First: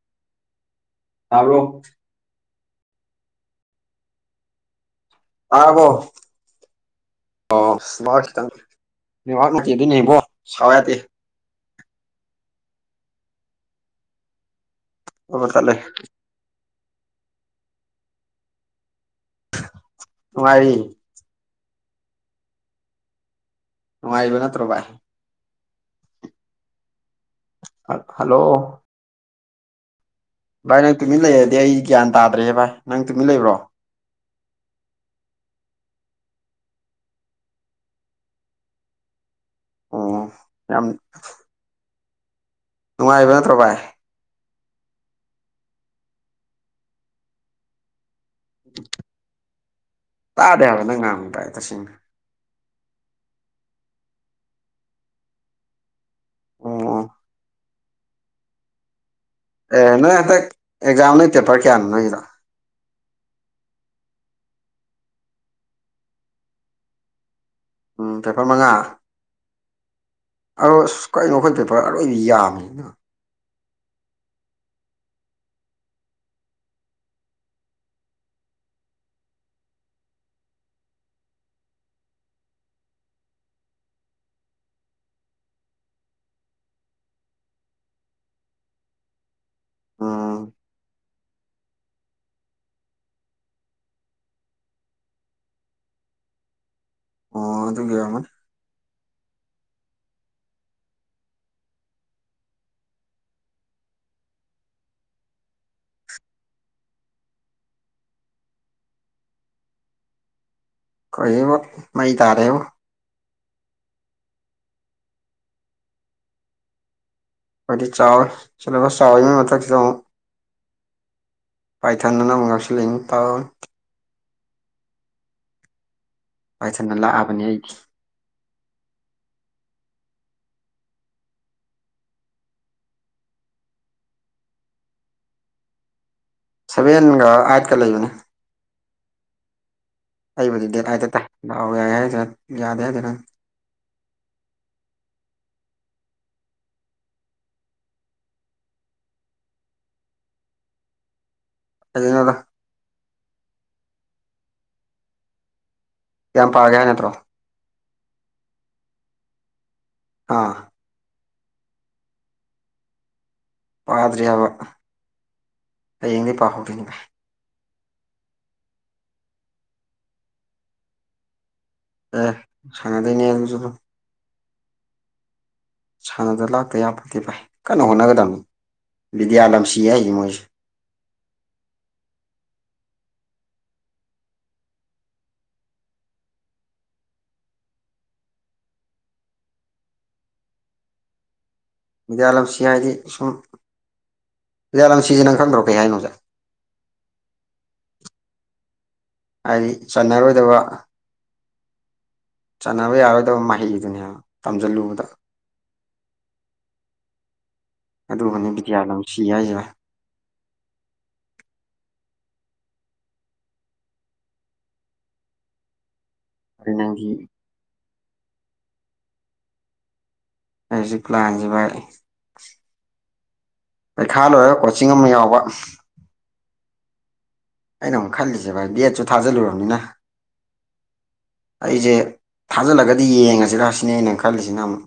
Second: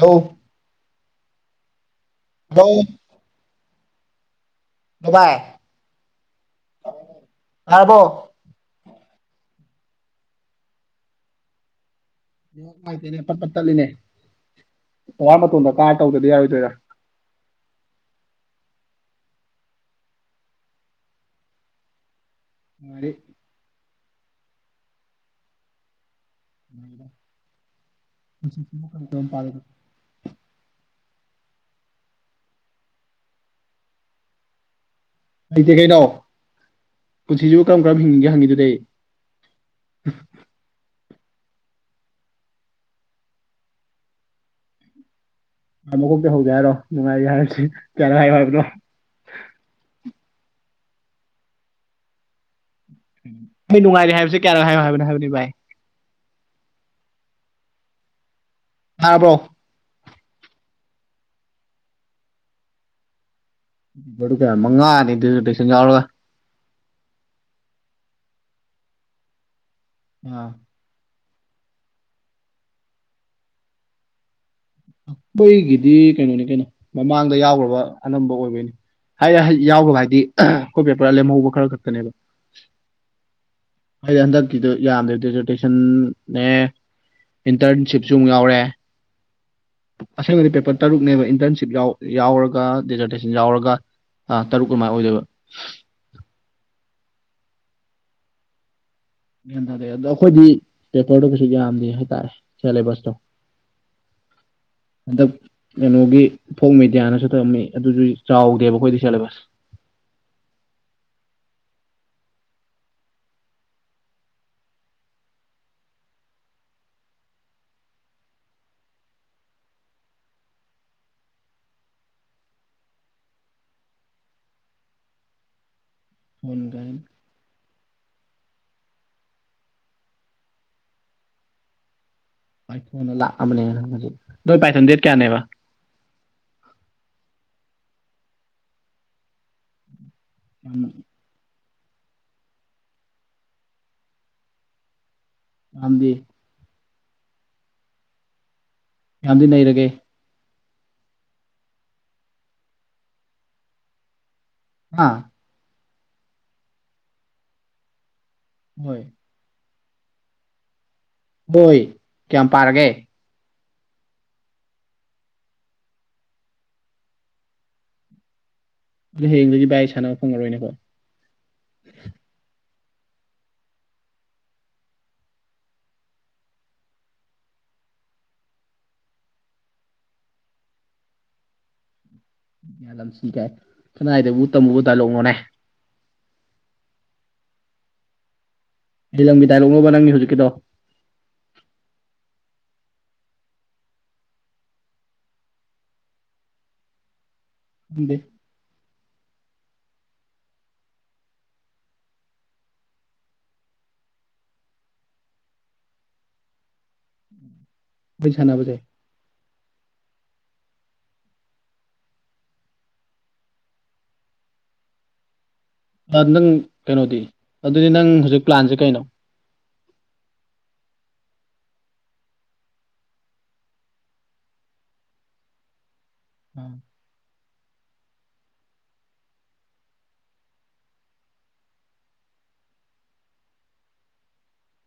ꯍꯧ ꯇꯔꯛ ꯍꯣ ꯑꯕꯣ ꯇꯥꯔꯕꯣ ꯑꯣꯃ ꯅꯦꯠꯋꯥꯛ ꯊ ꯅꯉꯥꯛ ꯅꯠꯇꯗꯤꯅꯤꯕꯣ ꯁꯋꯥ ꯌꯥꯗꯤ ꯉꯥꯏꯇꯅꯦ ꯑꯄꯠ ꯄꯠ ꯇꯠꯂꯤꯅꯦ ꯑꯋꯥ ꯕꯕꯠ ꯇꯠꯂꯦ ꯃꯇꯣꯟꯗ ꯀꯥ ꯇꯧꯗꯗꯤ ꯌꯥꯔꯣꯏꯗꯣꯏꯔꯥ ꯔꯤ ꯃꯥꯔꯦ ꯅꯅꯨꯡꯉꯥꯏꯕꯅꯥ ꯇ꯭ꯔꯕꯥꯦ ꯍꯜꯂꯣ ꯄ ꯚꯥꯏ ꯅꯪ ꯇꯨꯃꯤꯟ ꯂꯩꯔꯗꯤ ꯑꯩ ꯒ꯭ꯌꯥꯟ ꯇꯥꯗ꯭ꯔꯦ ꯚꯥꯏ ꯅꯪ ꯇꯨꯃꯤꯟ ꯂꯩꯕ꯭ꯔꯣ ꯂꯩꯇꯦ ꯀꯩꯅꯣ ꯄꯨꯟꯁꯤꯁꯨ ꯀꯔꯝ ꯀꯔꯝ ꯍꯤꯡꯅꯤꯡꯒꯦ ꯍꯪꯈꯤꯗꯨꯗꯤ ꯑꯣ ꯌꯥꯝ ꯅꯨꯡꯉꯥꯏꯕ ꯅꯠꯇ꯭ꯔꯣ ꯚꯥꯏ ꯃꯈꯨꯞꯇ ꯍꯧꯖ ꯍꯥꯏꯔꯣ ꯅꯨꯡꯉꯥꯏꯔꯦ ꯍꯥꯏꯔꯁꯤ ꯀꯌꯥꯅꯉꯥꯏ ꯍꯥꯏꯔꯕꯅꯣ ꯇꯥꯗꯦ ꯍꯥꯏꯕ ꯅꯪ ꯉꯥꯡ ꯇꯥꯏ ꯇꯁꯦꯡꯅ ꯑꯩ ꯅꯨꯡꯉꯥꯏꯔꯦ ꯍꯥꯏꯕꯁꯦ ꯀꯌꯥꯔꯣ ꯍꯥꯏꯌꯣ ꯍꯥꯏꯕꯅꯣ ꯍꯥꯏꯕꯅꯤ ꯚꯥꯏ ꯑꯣ ꯍꯥꯕ꯭ꯔꯣ ꯑꯦ ꯅꯣꯏ ꯍꯟꯗꯛ ꯑꯦꯛꯖꯥꯝ ꯅ ꯄꯦꯄꯔ ꯀꯌꯥꯅꯣ ꯅꯣꯏꯗ ꯀ ꯃꯉꯥꯅꯤꯗꯤꯗꯁꯤꯡꯖꯥꯒ ꯎꯝ ꯄꯦꯄꯔ ꯃꯉꯥ ꯑꯥ ꯑ ꯀꯩꯅꯣ ꯑꯩꯈꯣꯏ ꯄꯦꯄꯔ ꯑꯔꯣꯏꯕ ꯌꯥꯝꯕꯅꯤꯅ ꯑꯩꯈꯣꯏꯒꯤꯗꯤ ꯀꯩꯅꯣꯅꯤ ꯀꯩꯅꯣ ꯃꯃꯥꯡꯗ ꯌꯥꯎꯈ꯭ꯔꯕ ꯑꯅꯝꯕ ꯑꯣꯏꯕꯩꯅꯤ꯫ ꯍꯥꯏꯑꯦꯍꯩ ꯌꯥꯎꯕ ꯍꯥꯏꯗꯤ ꯑꯩꯈꯣꯏ ꯄꯦꯄꯔ ꯂꯦꯝꯍꯧꯕ ꯈꯔ ꯈꯛꯇꯅꯦꯕ꯫ ꯍꯥꯏꯗꯤ ꯍꯟꯗꯛꯀꯤꯗꯨ ꯌꯥꯝꯗ꯭ꯔꯦ ꯗꯤꯖꯖ꯭ꯔꯇꯦꯁꯟꯅꯦ꯫ ꯏꯟꯇꯔꯟꯁꯤꯞꯁꯨ ꯑꯃꯨꯛ ꯌꯥꯎꯔꯦ꯫ ꯑꯁꯦꯡꯕꯗꯤ ꯎꯝ ꯄꯦꯄꯔ ꯇꯔꯨꯛꯅꯦꯕ ꯏꯟꯇꯔꯟꯁꯤꯞ ꯌꯥꯎꯌꯥꯎꯔꯒ ꯗꯦꯖ꯭ꯔꯇꯦꯁꯟ ꯌꯥꯎꯔꯒ꯫ ꯑꯥ ꯇꯔꯨꯛꯑꯃꯥꯏ ꯑꯣꯏꯗꯕ꯫ ꯑꯣ ꯑꯗꯨꯒꯤ ꯑꯣꯏꯔꯝꯃꯅꯤ꯫ ꯒ꯭ꯌꯥꯟ ꯇꯥꯗꯦ ꯑꯗꯣ ꯑꯩꯈꯣꯏꯗꯤ ꯄꯦꯄꯔꯗꯣ ꯀꯩꯁꯨ ꯌꯥꯝꯗꯦ ꯍꯥꯏꯇꯥꯔꯦ ꯁꯦꯂꯦꯕꯁꯇꯣ꯫ [unintelligible] ꯍꯟꯗꯛ ꯀꯩꯅꯣꯒꯤ ꯐꯣꯛ ꯃꯦꯗꯤꯌꯥꯅꯁꯨ ꯊꯝꯃꯤ ꯑꯗꯨꯁꯨ ꯆꯥꯎꯗꯦꯕ ꯑꯩꯈꯣꯏꯗꯤ ꯁꯦꯂꯦꯕꯁ꯫ [unintelligible] ꯀꯩꯕ ꯃꯩ ꯇꯥꯔꯦꯉꯣ꯫ ꯍꯥꯏꯗꯤ ꯆꯥꯔꯁ ꯁꯦꯂꯦꯕꯁ ꯆꯥꯎꯋꯦ ꯃꯊꯛꯁꯤꯗ ꯑꯃꯨꯛ꯫ ꯄꯥꯏꯊꯥꯟꯅꯅ ꯑꯃꯨꯛ ꯌꯥꯎꯁꯤꯂꯛꯏꯅꯦ ꯇꯧ꯫ ꯄꯥꯏꯊꯟꯅ ꯂꯥꯛꯑꯕꯅꯤ ꯑꯩꯒꯤ꯫ ꯄꯥꯏꯊꯟꯅ ꯂꯥꯛꯑꯕꯅꯦꯕ ꯍꯧꯖꯤꯛ ꯅꯣꯏ ꯄꯥꯏꯊꯟꯗꯦꯠ ꯀꯌꯥꯅꯦꯕ꯫ ꯁꯚꯦꯟꯒ ꯑꯥꯏꯠꯀ ꯂꯩꯕꯅꯤ꯫ ꯑꯩꯕꯨꯗꯤ ꯗꯦꯠ ꯑꯥꯏꯠꯇ ꯇꯥꯢ ꯗꯥꯎ ꯌꯥꯏ ꯍꯥꯏꯗꯣꯏꯔ ꯌꯥꯗꯦ ꯍꯥꯏꯗꯣꯏꯔ꯫ ꯑꯝꯕꯤ꯫ ꯌꯥꯝꯗꯤ ꯅꯩꯔꯒꯦ꯫ [unintelligible] ꯍꯥ꯫ ꯀꯥꯌꯝ ꯄꯥꯒꯦ ꯍꯥꯏ ꯅꯠꯇ꯭ꯔꯣ꯫ ꯍꯣꯏ꯫ ꯑꯥ꯫ ꯍꯣꯏ ꯀꯌꯥꯝ ꯄꯥꯔꯒꯦ꯫ ꯄꯥꯗ꯭ꯔꯤ ꯍꯥꯏꯕ ꯍꯌꯦꯡꯗꯤ ꯄꯥꯍꯧꯗꯣꯏꯅꯤꯕ꯫ ꯑꯗꯣ ꯍꯌꯦꯡꯗꯩꯗꯤ ꯚꯥꯏ ꯁꯥꯟꯅꯕ ꯐꯪꯉꯔꯣꯏꯅꯦꯀꯣ꯫ ꯑ ꯁꯅꯗꯣꯏꯅꯤꯍꯦ ꯅꯪꯁꯨ꯫ ꯁꯥꯟꯅꯗ ꯂꯥꯛꯇ ꯌꯥꯄꯣꯠꯇꯦ ꯚꯥꯏ ꯀꯟꯅ ꯍꯣꯠꯅꯒꯗꯕꯅꯤ꯫ ꯕꯤꯗꯤꯌꯥ ꯂꯝꯁꯤ ꯍꯥꯏꯁꯦ ꯃꯣꯏꯁꯦ꯫ ꯌꯥ ꯂꯝꯁꯤ ꯀꯥꯏ ꯀꯅꯥꯏꯗꯕꯨ ꯇꯝꯃꯨꯕ ꯗꯥꯏꯂꯣꯛꯅꯣꯅꯦ꯫ ꯂꯤꯂꯝꯒꯤ ꯗꯥꯏꯂꯣꯛꯅꯣꯕ ꯅꯪꯅꯤ ꯍꯧꯖꯤꯛꯀꯤꯗꯣ꯫ ꯕꯤꯗꯤꯌꯥꯂꯧꯁꯤ ꯍꯥꯏꯗꯤ ꯁꯨꯝ꯫ ꯌꯥꯂꯝꯁꯤꯁꯦ ꯅꯪ ꯈꯪꯗꯣꯔ ꯀꯩ ꯍꯥꯏꯅꯣ ꯖꯦ꯫ ꯗꯦ꯫ ꯍꯥꯏꯗꯤ ꯆꯥꯟꯅꯔꯣꯏꯗꯕ꯫ ꯆꯥꯟꯅꯕ ꯌꯥꯔꯣꯏꯗꯕ ꯃꯍꯩꯗꯨꯅꯦ ꯇꯝꯁꯤꯜꯂꯨꯕꯗ꯫ [unintelligible] ꯑꯩꯈꯣꯏ ꯑꯗꯨꯒꯅꯤ ꯁꯥꯟꯅꯕꯁꯦ ꯕꯤꯗ꯭ꯌꯥꯂꯝꯁꯤ ꯍꯥꯏꯁꯦ꯫ ꯅꯪ ꯑꯗꯩ ꯅꯪꯒꯤ ꯀꯩꯅꯣꯗꯤ ꯑꯗꯨꯗꯤ ꯅꯪ ꯍꯧꯖꯤꯛ ꯄ꯭ꯂꯥꯟꯁꯦ ꯀꯩꯅꯣ꯫ ꯑꯩꯁꯦ ꯄ꯭ꯂꯥꯟꯁꯤ ꯚꯥꯏ꯫ ꯄꯩꯈꯥ ꯂꯣꯏꯔꯒ ꯀꯣꯆꯤꯡ ꯑꯃ ꯌꯥꯎꯕ꯫ ꯎꯝ꯫ ꯑꯩꯅ ꯑꯃꯨꯛ ꯈꯜꯂꯤꯁꯦ ꯚꯥꯏ ꯕꯦꯠꯁꯨ ꯊꯥꯖꯤꯜꯂꯨꯔꯕꯅꯤꯅ꯫ ꯑꯩꯁꯦ ꯊꯥꯖꯤꯜꯂꯒꯗꯤ ꯌꯦꯡꯉꯁꯤꯔ ꯁꯤꯅꯦ ꯑꯩꯅ ꯈꯜꯂꯤꯁꯤꯅ ꯑꯃꯨꯛ꯫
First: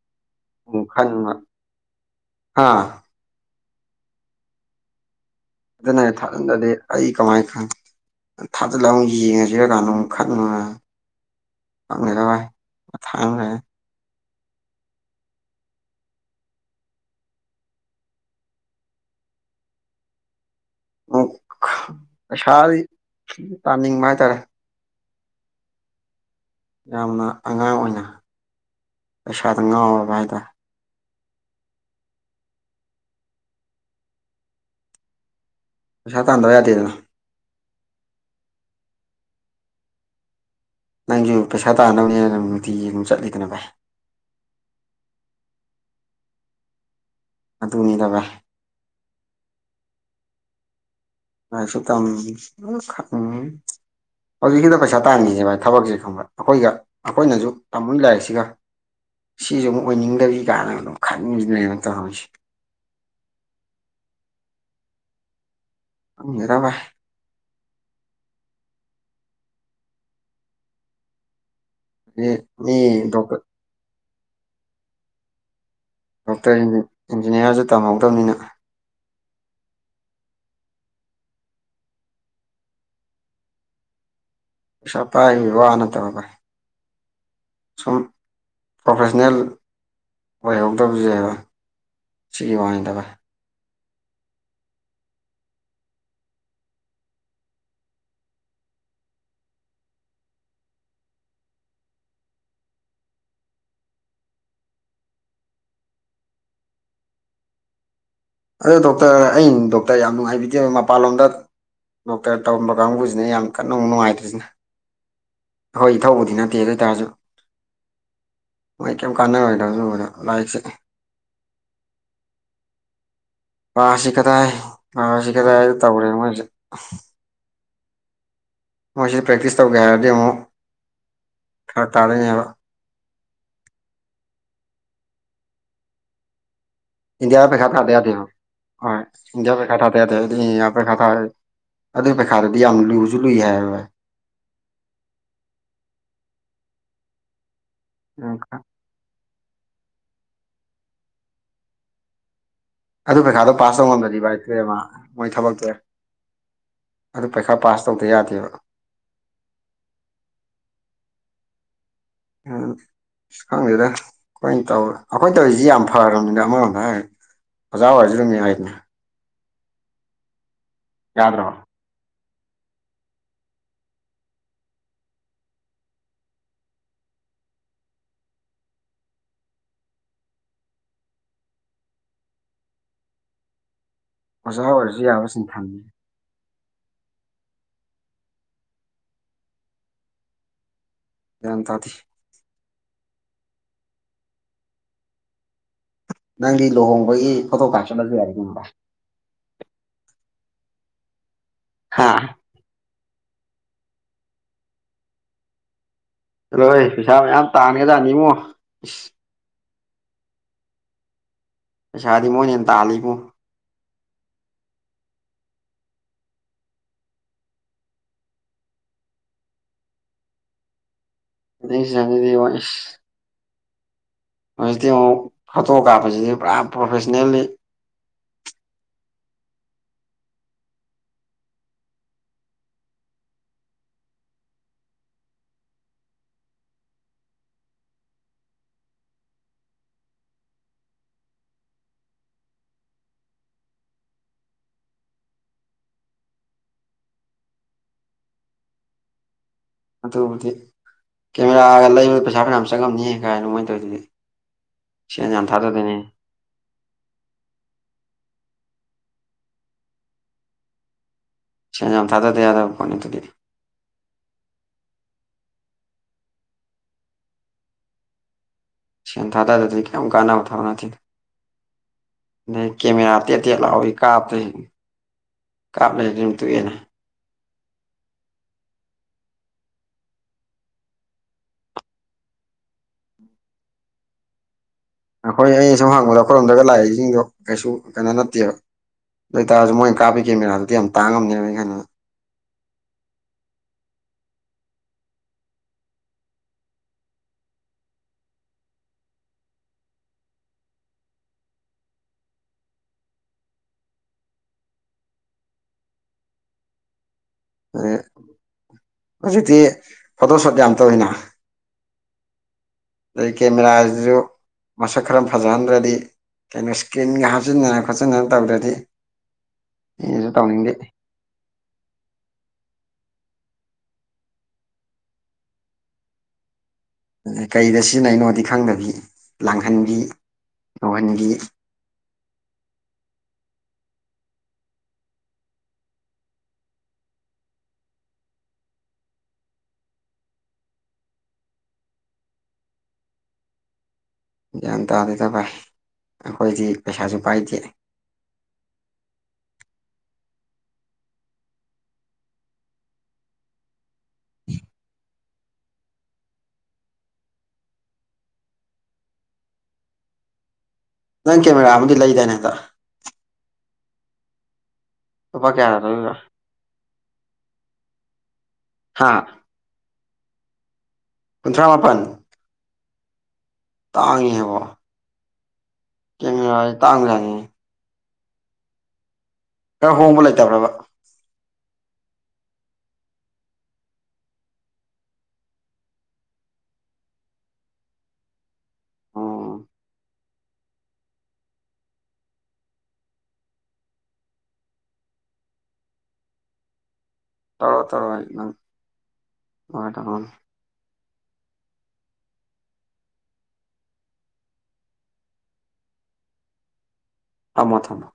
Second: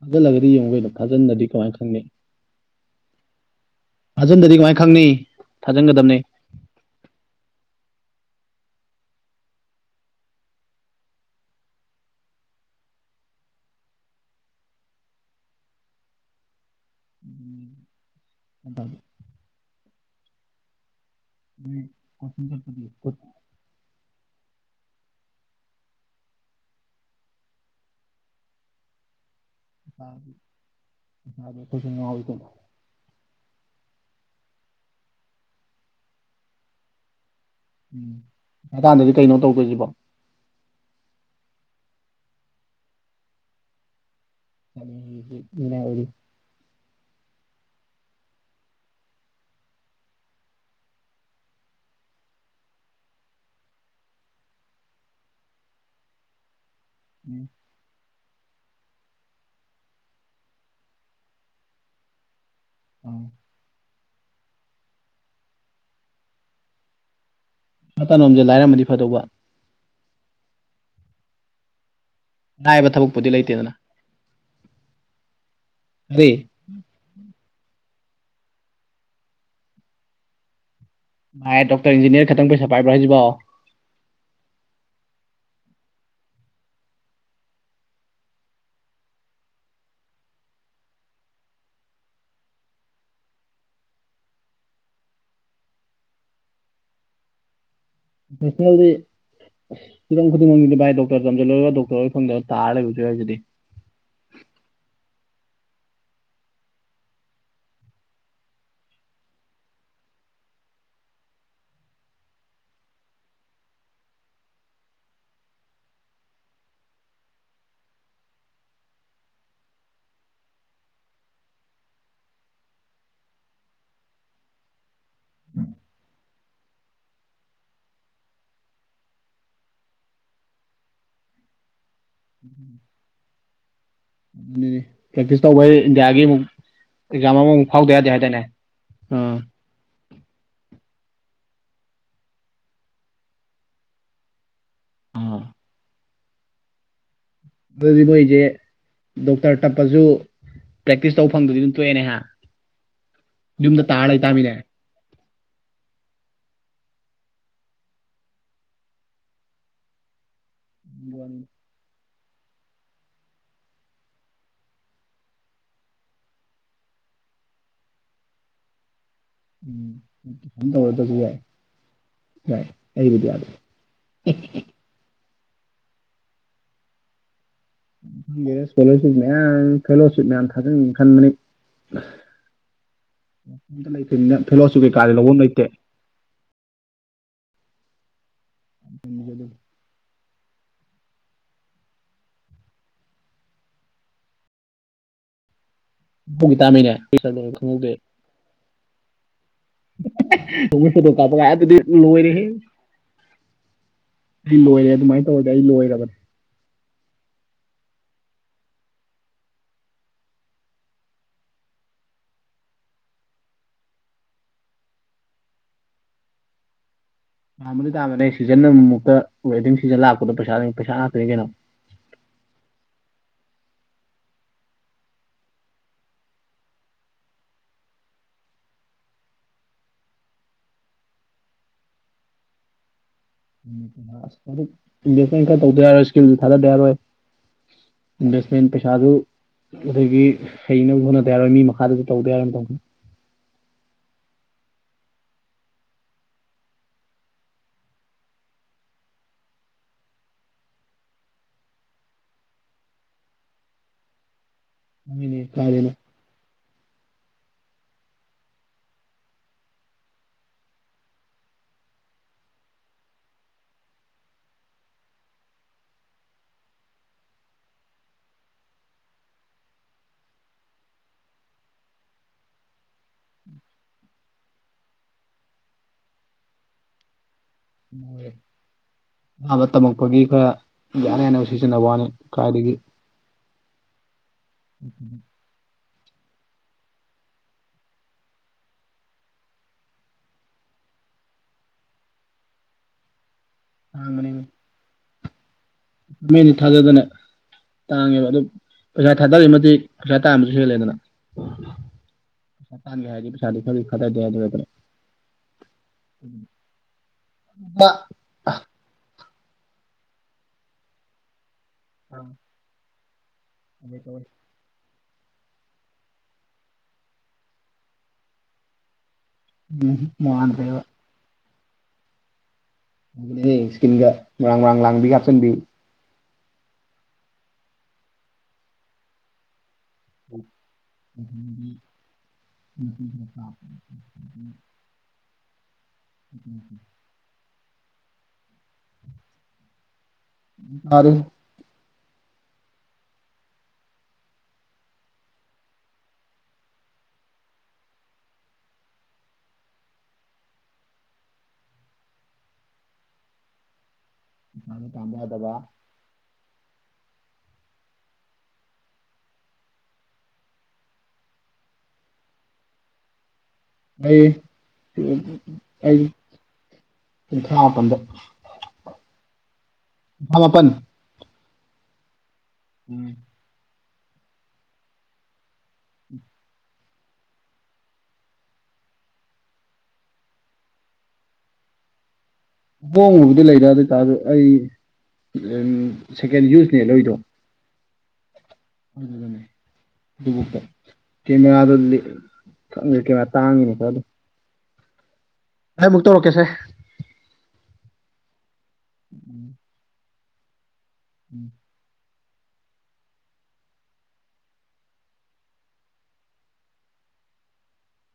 ꯊꯥꯖꯤꯜꯂꯒꯗꯤ ꯑꯃꯨꯛ ꯌꯦꯡꯉꯨꯀꯩꯅꯣ ꯈꯟꯕ ꯊꯥꯖꯟꯗꯗꯤ ꯀꯃꯥꯏꯅ ꯈꯪꯅꯤ꯫ ꯍꯥ ꯊꯥꯖꯤꯟꯗꯗꯤ ꯀꯃꯥꯏꯅ ꯈꯪꯅꯤ꯫ ꯑꯗꯨꯅ ꯊꯥꯖꯟꯒꯗꯕꯅꯤ ꯊꯥꯍꯟꯗꯗꯦ ꯑꯩ ꯀꯃꯥꯏꯅ ꯈꯪ꯫ ꯊꯥꯖꯤꯜꯂ ꯑꯃꯨꯛ ꯌꯦꯡꯉꯁꯤꯔꯀꯥꯟꯗ ꯑꯃꯨꯛ ꯈꯟ [unintelligible] ꯖ ꯃ ꯊꯥꯡꯅꯦ ꯑꯣ ꯀꯣꯆꯤꯡ ꯄꯩꯁꯥ ꯆꯠꯄꯒꯤ ꯇꯥꯅꯤꯡꯕ ꯍꯥꯏꯇꯥꯔꯦ ꯌꯥꯝꯅ ꯑꯉꯥꯡ ꯑꯣꯏꯅ ꯄꯩꯁꯥꯗ ꯉꯥꯎꯔꯕ ꯍꯥꯏꯇꯥꯔꯦ ꯁꯥꯗꯦ ꯄꯁꯨꯅ ꯍꯧꯗꯗ ꯄꯁꯥ ꯇꯗꯋꯥ ꯇꯗꯅ ꯎꯝ ꯑꯗꯨꯀꯥꯟꯗꯗꯤ ꯀꯩꯅꯣ ꯇꯧꯗꯣꯏꯁꯤꯕꯣ ꯅꯪꯁꯨ ꯄꯩꯁꯥ ꯇꯥꯍꯅꯕꯅꯦꯅ ꯅ ꯅꯨꯡꯇꯤꯒꯤ ꯑꯗꯨꯝ ꯆꯠꯂꯤꯗꯅ ꯚꯥꯏ ꯑꯣꯏ ꯑꯗꯨꯅꯤꯗꯕ ꯉꯁꯨ ꯇꯝ ꯎ ꯍꯧꯖꯤꯛꯁꯤꯗ ꯄꯩꯁꯥ ꯇꯥꯟꯈꯤꯁꯦ ꯚꯥꯏ ꯊꯕꯛꯁꯦ ꯈꯪꯕ ꯑꯩꯈꯣꯏꯒ ꯑꯩꯈꯣꯏꯅꯁꯨ ꯇꯝꯝꯕ ꯂꯥꯏꯔꯤꯛꯁꯦ ꯁꯤꯒ ꯁꯤꯁꯨ ꯑꯃꯨ ꯑꯣꯏꯅꯤꯡꯗꯕꯤ ꯀꯥꯏꯅꯒ ꯑꯗꯨꯝ ꯈꯟꯁꯤ ꯂꯩꯅ ꯇꯧ ꯍꯧꯣꯏꯁ ꯎꯝ ꯑꯔꯕ ꯁꯥ ꯇꯥꯅꯣꯝꯁꯦ ꯂꯥꯏꯔꯝꯃꯗꯤ ꯐꯗꯧꯕ ꯑꯗꯩ ꯃꯤ ꯥꯏꯕ ꯊꯕꯛꯄꯨꯗꯤ ꯗꯣꯛꯇꯔ ꯂꯩꯇꯦꯗꯅ ꯀꯔꯤ ꯗꯣꯛꯇꯔ ꯏꯟꯖꯤꯅꯤꯌꯥꯔꯁꯨ ꯇꯝꯍꯧꯗꯕꯅꯤꯅ ꯃꯥꯥꯏ ꯗꯣꯛꯇꯔ ꯏꯟꯖꯤꯅꯤꯌꯥꯔ ꯈꯇꯪ ꯄꯩꯁꯥ ꯄꯥꯏꯕ꯭ꯔꯥ ꯍꯥꯏꯁꯤꯕꯣ ꯄꯁꯥꯄꯥꯏ ꯍꯕꯤ ꯋꯥ ꯅꯠꯇꯕꯕꯥ ꯁꯨꯝ ꯄ꯭ꯔꯣꯐꯦꯁꯟꯅꯜ ꯑꯣꯏꯍꯧꯗꯕꯁꯦꯕ ꯁꯤ ꯋꯥꯗꯕꯦ ꯐꯁꯗꯤ ꯑꯁ ꯍꯤꯔꯝ ꯈꯨꯗꯤꯡꯃꯛꯁꯤꯗꯤ ꯚꯥꯏ ꯗꯣꯛꯇꯔ ꯇꯝꯁꯤꯜꯂꯣꯏꯒ ꯗꯣꯛꯇꯔ ꯂ ꯐꯪꯗꯕ ꯇꯥꯔ ꯂꯩꯕꯁꯨ ꯌꯥ ꯍꯥꯏꯁꯤꯗꯤ [inaudible] ꯑꯗ ꯗꯣꯛꯇꯔ ꯑ ꯗꯣꯛꯇꯔ ꯌꯥꯝ ꯅꯨꯡꯉꯥꯏꯕꯤꯗꯦ ꯃꯄꯥꯟꯂꯣꯝꯗ ꯗꯣꯛꯇꯔ ꯇꯧꯔꯝꯕ ꯀꯥꯡꯕꯨꯁꯤꯅ ꯌꯥꯝ ꯀꯟꯅ ꯑꯃꯨꯛ ꯅꯨꯡꯉꯥꯏꯇ꯭ꯔꯤꯁꯤꯅꯦ ꯍꯣꯏ ꯊꯧꯕꯗꯤ ꯅꯠꯇꯦ ꯑꯗꯨ ꯑꯣꯏꯇꯥꯔꯁꯨ ꯃꯥꯏꯀꯝ ꯀꯟꯅꯩ ꯂꯥꯏꯁꯦ [inaudible] ꯑꯥꯁꯤ ꯀꯗꯥꯏ ꯑꯥꯁꯤ ꯀꯗꯥꯏ ꯇꯧꯔꯦꯅ ꯃꯣꯏꯁꯦ ꯃꯣꯏꯁꯤ ꯄ꯭ꯔꯦꯛꯇꯤꯁ ꯇꯧꯒꯦ ꯍꯥꯏꯔꯗꯤ ꯑꯃꯨꯛ ꯈꯔ ꯇꯥꯔꯅꯤ ꯍꯥꯏꯕ [unintelligible] ꯀ ꯀꯁꯇꯕ ꯌꯥꯒ ꯏꯟꯗꯤꯌꯥ ꯄꯩꯁꯥ ꯊꯥꯗ ꯌꯥ ꯑꯥ ꯏꯟꯗꯤꯌꯥ ꯄꯩꯁꯥ ꯊꯥ ꯄꯩꯈꯥ ꯊꯥ ꯑꯗꯨꯒꯤ ꯄꯩꯈꯥꯗꯗꯤ ꯌꯥꯝ ꯂꯨꯕꯁꯨ ꯂꯨꯏ ꯍꯥꯏ ꯑꯥ ꯎꯝ ꯑꯗꯨꯗꯤꯣꯏꯦ ꯇꯔ ꯇꯞꯄꯁꯨ ꯄ꯭ꯔꯦꯛꯇꯤꯁ ꯇꯧꯕ ꯐꯪꯗꯗꯤ ꯑꯗꯨꯝ ꯇꯣꯛꯑꯦꯅꯦꯍ ꯑꯗꯨ ꯄꯩꯈꯥꯗꯣ ꯄꯥꯁ ꯇꯧꯉꯝꯗꯗꯤ ꯚꯥꯏ ꯇꯨꯔꯔꯦꯃ ꯃꯣꯏ ꯊꯕꯛꯇꯦ ꯑꯗꯨ ꯄꯩꯈꯥ ꯄꯥꯁ ꯇꯧꯗ ꯌꯥꯗꯦꯕ ꯋꯥꯅꯤ ꯑꯝ ꯑ ꯈꯪꯗꯦꯗ ꯑꯩꯈꯣꯏꯅ ꯇꯧ ꯑꯩꯈꯣꯏ ꯇꯧꯔꯤꯁꯤ ꯌꯥꯝ ꯐꯅꯤꯅ ꯑꯃꯔꯣꯝꯗ ꯍꯥꯏꯦ ꯑꯣꯖꯥ ꯍꯥꯏꯖꯔꯝꯃꯤ ꯍꯥꯏꯅꯦ ꯎꯝ ꯁꯗ ꯑꯣꯏꯔꯗ ꯑꯗꯨ ꯌꯥꯏ ꯌꯥꯗ꯭ꯔꯣ ꯌꯥ ꯑꯩꯕꯨꯗꯤ ꯌꯥꯗ ꯁ꯭ꯀꯣꯂꯔꯁꯤꯞꯅꯦꯌꯥꯝ ꯐꯦꯜꯂꯣꯁꯤꯞ ꯃꯌꯥꯝ ꯊꯖꯪ ꯈꯥꯟ ꯃꯅꯨꯡ ꯂꯩꯇꯅꯤꯅ ꯑꯣꯖꯥ ꯐꯤꯂꯣꯁꯨ ꯑꯣꯏꯔꯁꯨ ꯀꯩꯀꯥꯗꯤ ꯌꯥꯕ ꯂꯧꯕ ꯂꯩꯇꯦ ꯁꯤꯟꯐꯝꯅꯤ [inaudible] ꯇꯥꯗꯤ ꯍꯧꯈꯤ ꯅꯪꯗꯤ ꯇꯥꯃꯤꯅꯦ ꯂꯨꯍꯣꯡꯕꯒꯤ ꯐꯣꯇꯣ ꯀꯥꯞꯆꯠꯂꯁꯨ ꯌꯥꯏ ꯀꯕ ꯀꯄ ꯑꯗꯨꯗꯤ ꯂ ꯍꯥ ꯑꯣꯏꯣꯏꯔꯤ ꯍ ꯑꯩ ꯂꯣꯏꯔꯦ ꯑꯗꯨꯃꯥꯏꯅ ꯇꯧꯔꯗꯤꯦ ꯑꯩ ꯂꯣꯏꯔꯕꯅꯦ ꯂꯣꯏ ꯄꯩꯁꯥ ꯃꯌꯥꯝ ꯇꯥꯟꯒꯖꯥꯠꯅꯤꯡꯉꯣ ꯄꯩꯁꯥꯗꯤ ꯃꯣꯏꯅ ꯍꯦ ꯇꯥꯜꯂꯤ ꯏꯕꯨꯡ ꯇꯥꯃꯅꯤ ꯇꯥꯃꯅꯦ ꯁꯤꯖꯟ ꯑꯃꯨꯛꯇ ꯋꯦꯗꯤꯡ ꯁꯤꯖꯟ ꯂꯥꯛꯄꯗꯣ ꯄꯩꯁꯥ ꯄꯩꯁꯥ ꯀꯩꯅꯣ ꯑꯗꯤ ꯋꯥꯏꯁ ꯍꯧꯖꯤꯛꯇꯤ ꯑꯃꯨꯛ ꯐꯣꯇꯣ ꯀꯥꯞꯄꯁꯤꯗꯤ ꯄꯨꯔꯥ ꯄ꯭ꯔꯣꯐꯦꯁꯅꯦꯜꯂꯤ ꯚ ꯈꯔ ꯇꯧꯗ ꯌꯥꯔꯣꯏ ꯏꯁꯀꯤꯜꯁꯨ ꯊꯥꯗꯕ ꯌꯥꯔꯣꯏ ꯏꯟꯁꯃꯦꯟ ꯄꯦ ꯁꯥꯥ ꯑꯗꯨ ꯑꯗꯒꯤ ꯍꯩꯅ ꯍꯣꯠꯅꯗ ꯌꯥꯔꯣꯏ ꯃꯤ ꯃꯈꯥꯗꯁꯨ ꯇꯧꯗ ꯌꯥꯔ ꯇꯧ [unintelligible] ꯑꯗꯗꯤ ꯀꯦꯃꯦꯔꯥꯒ ꯂꯩꯕꯗ ꯄꯩꯁꯥ ꯈꯔ ꯌꯥꯝ ꯆꯪꯉꯝꯅꯤ ꯀꯥꯏꯅꯃꯥꯏꯅ ꯇꯧꯔꯤꯁꯤꯗꯤ ꯁꯤ ꯃꯤꯅꯦ ꯌꯥꯝ ꯀꯥꯏꯗꯩꯅꯣ ꯊꯗꯗꯅꯦ ꯁ ꯊꯥꯗꯗꯤꯗ ꯀꯅꯤ ꯇꯗꯤ ꯁꯦꯟ ꯊꯥ ꯇꯗꯗꯤ ꯀꯨꯛ ꯀꯥꯟꯅ ꯊꯥ ꯅ ꯀꯦꯃꯦꯔ ꯇꯇ ꯂꯥꯎꯑꯣꯏ ꯀꯥꯞꯇ ꯀꯥꯞꯂ ꯑꯗꯨ ꯇꯨꯏꯟꯅ ꯑꯕ ꯇꯝꯃꯛꯄꯒꯤ ꯈꯔ ꯌꯥꯅ ꯍꯟꯅ ꯁꯤꯖꯤꯟꯅꯕ ꯋꯥꯅꯤ ꯀꯥꯏꯏꯗꯒꯤ ꯑꯩꯈꯣꯏ ꯑꯩ ꯁꯨꯝ ꯍꯪꯕꯗ ꯑꯩꯈꯣꯏꯔꯝꯗꯒ ꯂꯥꯛꯏꯁꯤꯡꯗꯣ ꯀꯩꯁꯨ ꯀꯩꯅꯣ ꯅꯠꯇꯦꯕ ꯑꯗꯨ ꯑꯣꯏꯇꯥꯔꯁꯨ ꯃꯣꯏꯅ ꯀꯥꯞꯄ ꯀꯦꯃꯦꯔꯥꯗꯨꯗꯤ ꯌꯥꯝ ꯇꯥꯡꯉꯝꯅꯦꯕ ꯑꯩ ꯈꯥꯟꯗ ꯑ ꯑꯅꯦꯅꯤ ꯃꯤꯅꯤ ꯊꯥꯖꯗꯅꯦ ꯇꯥꯡꯉꯦꯕ ꯑꯗꯨ ꯄꯩꯁꯥ ꯊꯥꯗꯛꯃꯗꯤ ꯄꯩꯁꯥ ꯇꯥꯡꯕꯁꯨ ꯍꯦꯜꯂꯦꯗꯅ ꯊ ꯍꯥꯏꯗꯤ ꯄꯩꯁꯥꯗꯤ ꯊ ꯈꯗꯗꯦ ꯑꯗꯨꯔ ꯑꯗꯩ ꯑ ꯍꯧꯖꯤꯛꯇꯤ ꯐꯣꯇꯣꯁꯣꯠ ꯌꯥꯝ ꯇꯧꯋꯤꯅ ꯑꯝ ꯑꯗꯒꯤ ꯀꯦꯃꯦꯔꯥꯁꯨ ꯃꯁꯛ ꯈꯔ ꯐꯖꯍꯟꯗ꯭ꯔꯗꯤ ꯀꯩꯅꯣ ꯏꯁꯀꯤ꯭ꯟꯒ ꯍꯥꯞꯆꯤꯟꯟꯅꯅ ꯈꯣꯠꯆꯤꯟꯅꯅ ꯇꯧꯗ꯭ꯔꯗꯤ ꯎꯝ ꯑꯩꯅꯁꯨ ꯇꯧꯅꯤꯡꯗꯦ ꯃꯨꯉꯗꯦꯕ ꯏꯁꯀꯤꯒ ꯃꯔꯥꯡ ꯃꯔꯥꯡ ꯂꯥꯡꯕꯤ ꯀꯥꯞꯆꯕꯤ ꯀꯩꯗ ꯁꯤꯖꯤꯟꯅꯩꯅꯣꯗꯤ ꯈꯪꯗꯕꯤ ꯂꯥꯡ ꯎ ꯎ ꯎꯝ ꯎꯝ ꯎꯝ ꯁꯥꯔꯦ ꯒ꯭ꯌꯥꯟ ꯇꯥꯗꯣꯏꯗ ꯚꯥꯏ ꯑꯩꯈꯣꯏꯗꯤ ꯄꯩꯁꯥꯁꯨ ꯄꯥꯏꯗꯦ [unintelligible] ꯊꯃꯤ ꯊꯥꯝꯕꯗꯕ ꯅꯪ ꯀꯦꯃꯦꯔꯥ ꯑꯃꯗꯤ ꯂꯩꯗꯥꯅꯦꯗ ꯑꯩ ꯀꯌꯥ ꯑꯩ ꯂꯩꯔꯤꯕ ꯀꯨꯟꯊ꯭ꯔꯥ ꯃꯥꯄꯟꯗ ꯍꯥꯥ ꯊꯄ ꯄꯟꯊ꯭ꯔꯥ ꯃꯥꯄꯟ ꯎꯝ ꯇꯥꯡꯤ ꯍꯥꯏꯦꯕ ꯀꯃꯦ ꯇꯥꯡꯅꯤ ꯈꯔ ꯍꯣꯡꯕ ꯂꯩꯇꯕ꯭ꯔꯕ ꯍꯍꯣꯡꯕꯕꯨꯗꯤ ꯂꯩꯗ ꯑꯗꯨ ꯑꯣꯏꯇꯥꯔ ꯑꯩ ꯎ ꯁꯦꯀꯦꯟ ꯌꯨꯁꯅꯦ ꯂꯣꯏꯗꯣ ꯑꯗꯨ ꯑꯗꯨꯦ ꯑꯣ ꯑꯗꯨꯕꯨꯀ ꯀꯦꯃꯦꯔꯥꯗꯨ ꯀꯦꯃꯦꯔꯥ ꯇꯥꯡꯉꯤꯅꯦꯀꯣ ꯑꯗꯨ ꯑ ꯃꯛꯇꯛꯇꯧꯔꯀꯦꯁꯦ ꯇꯔꯣ ꯇꯔꯣ ꯍꯥꯏ ꯋꯥ ꯎꯝ ꯀꯃ ꯊꯝ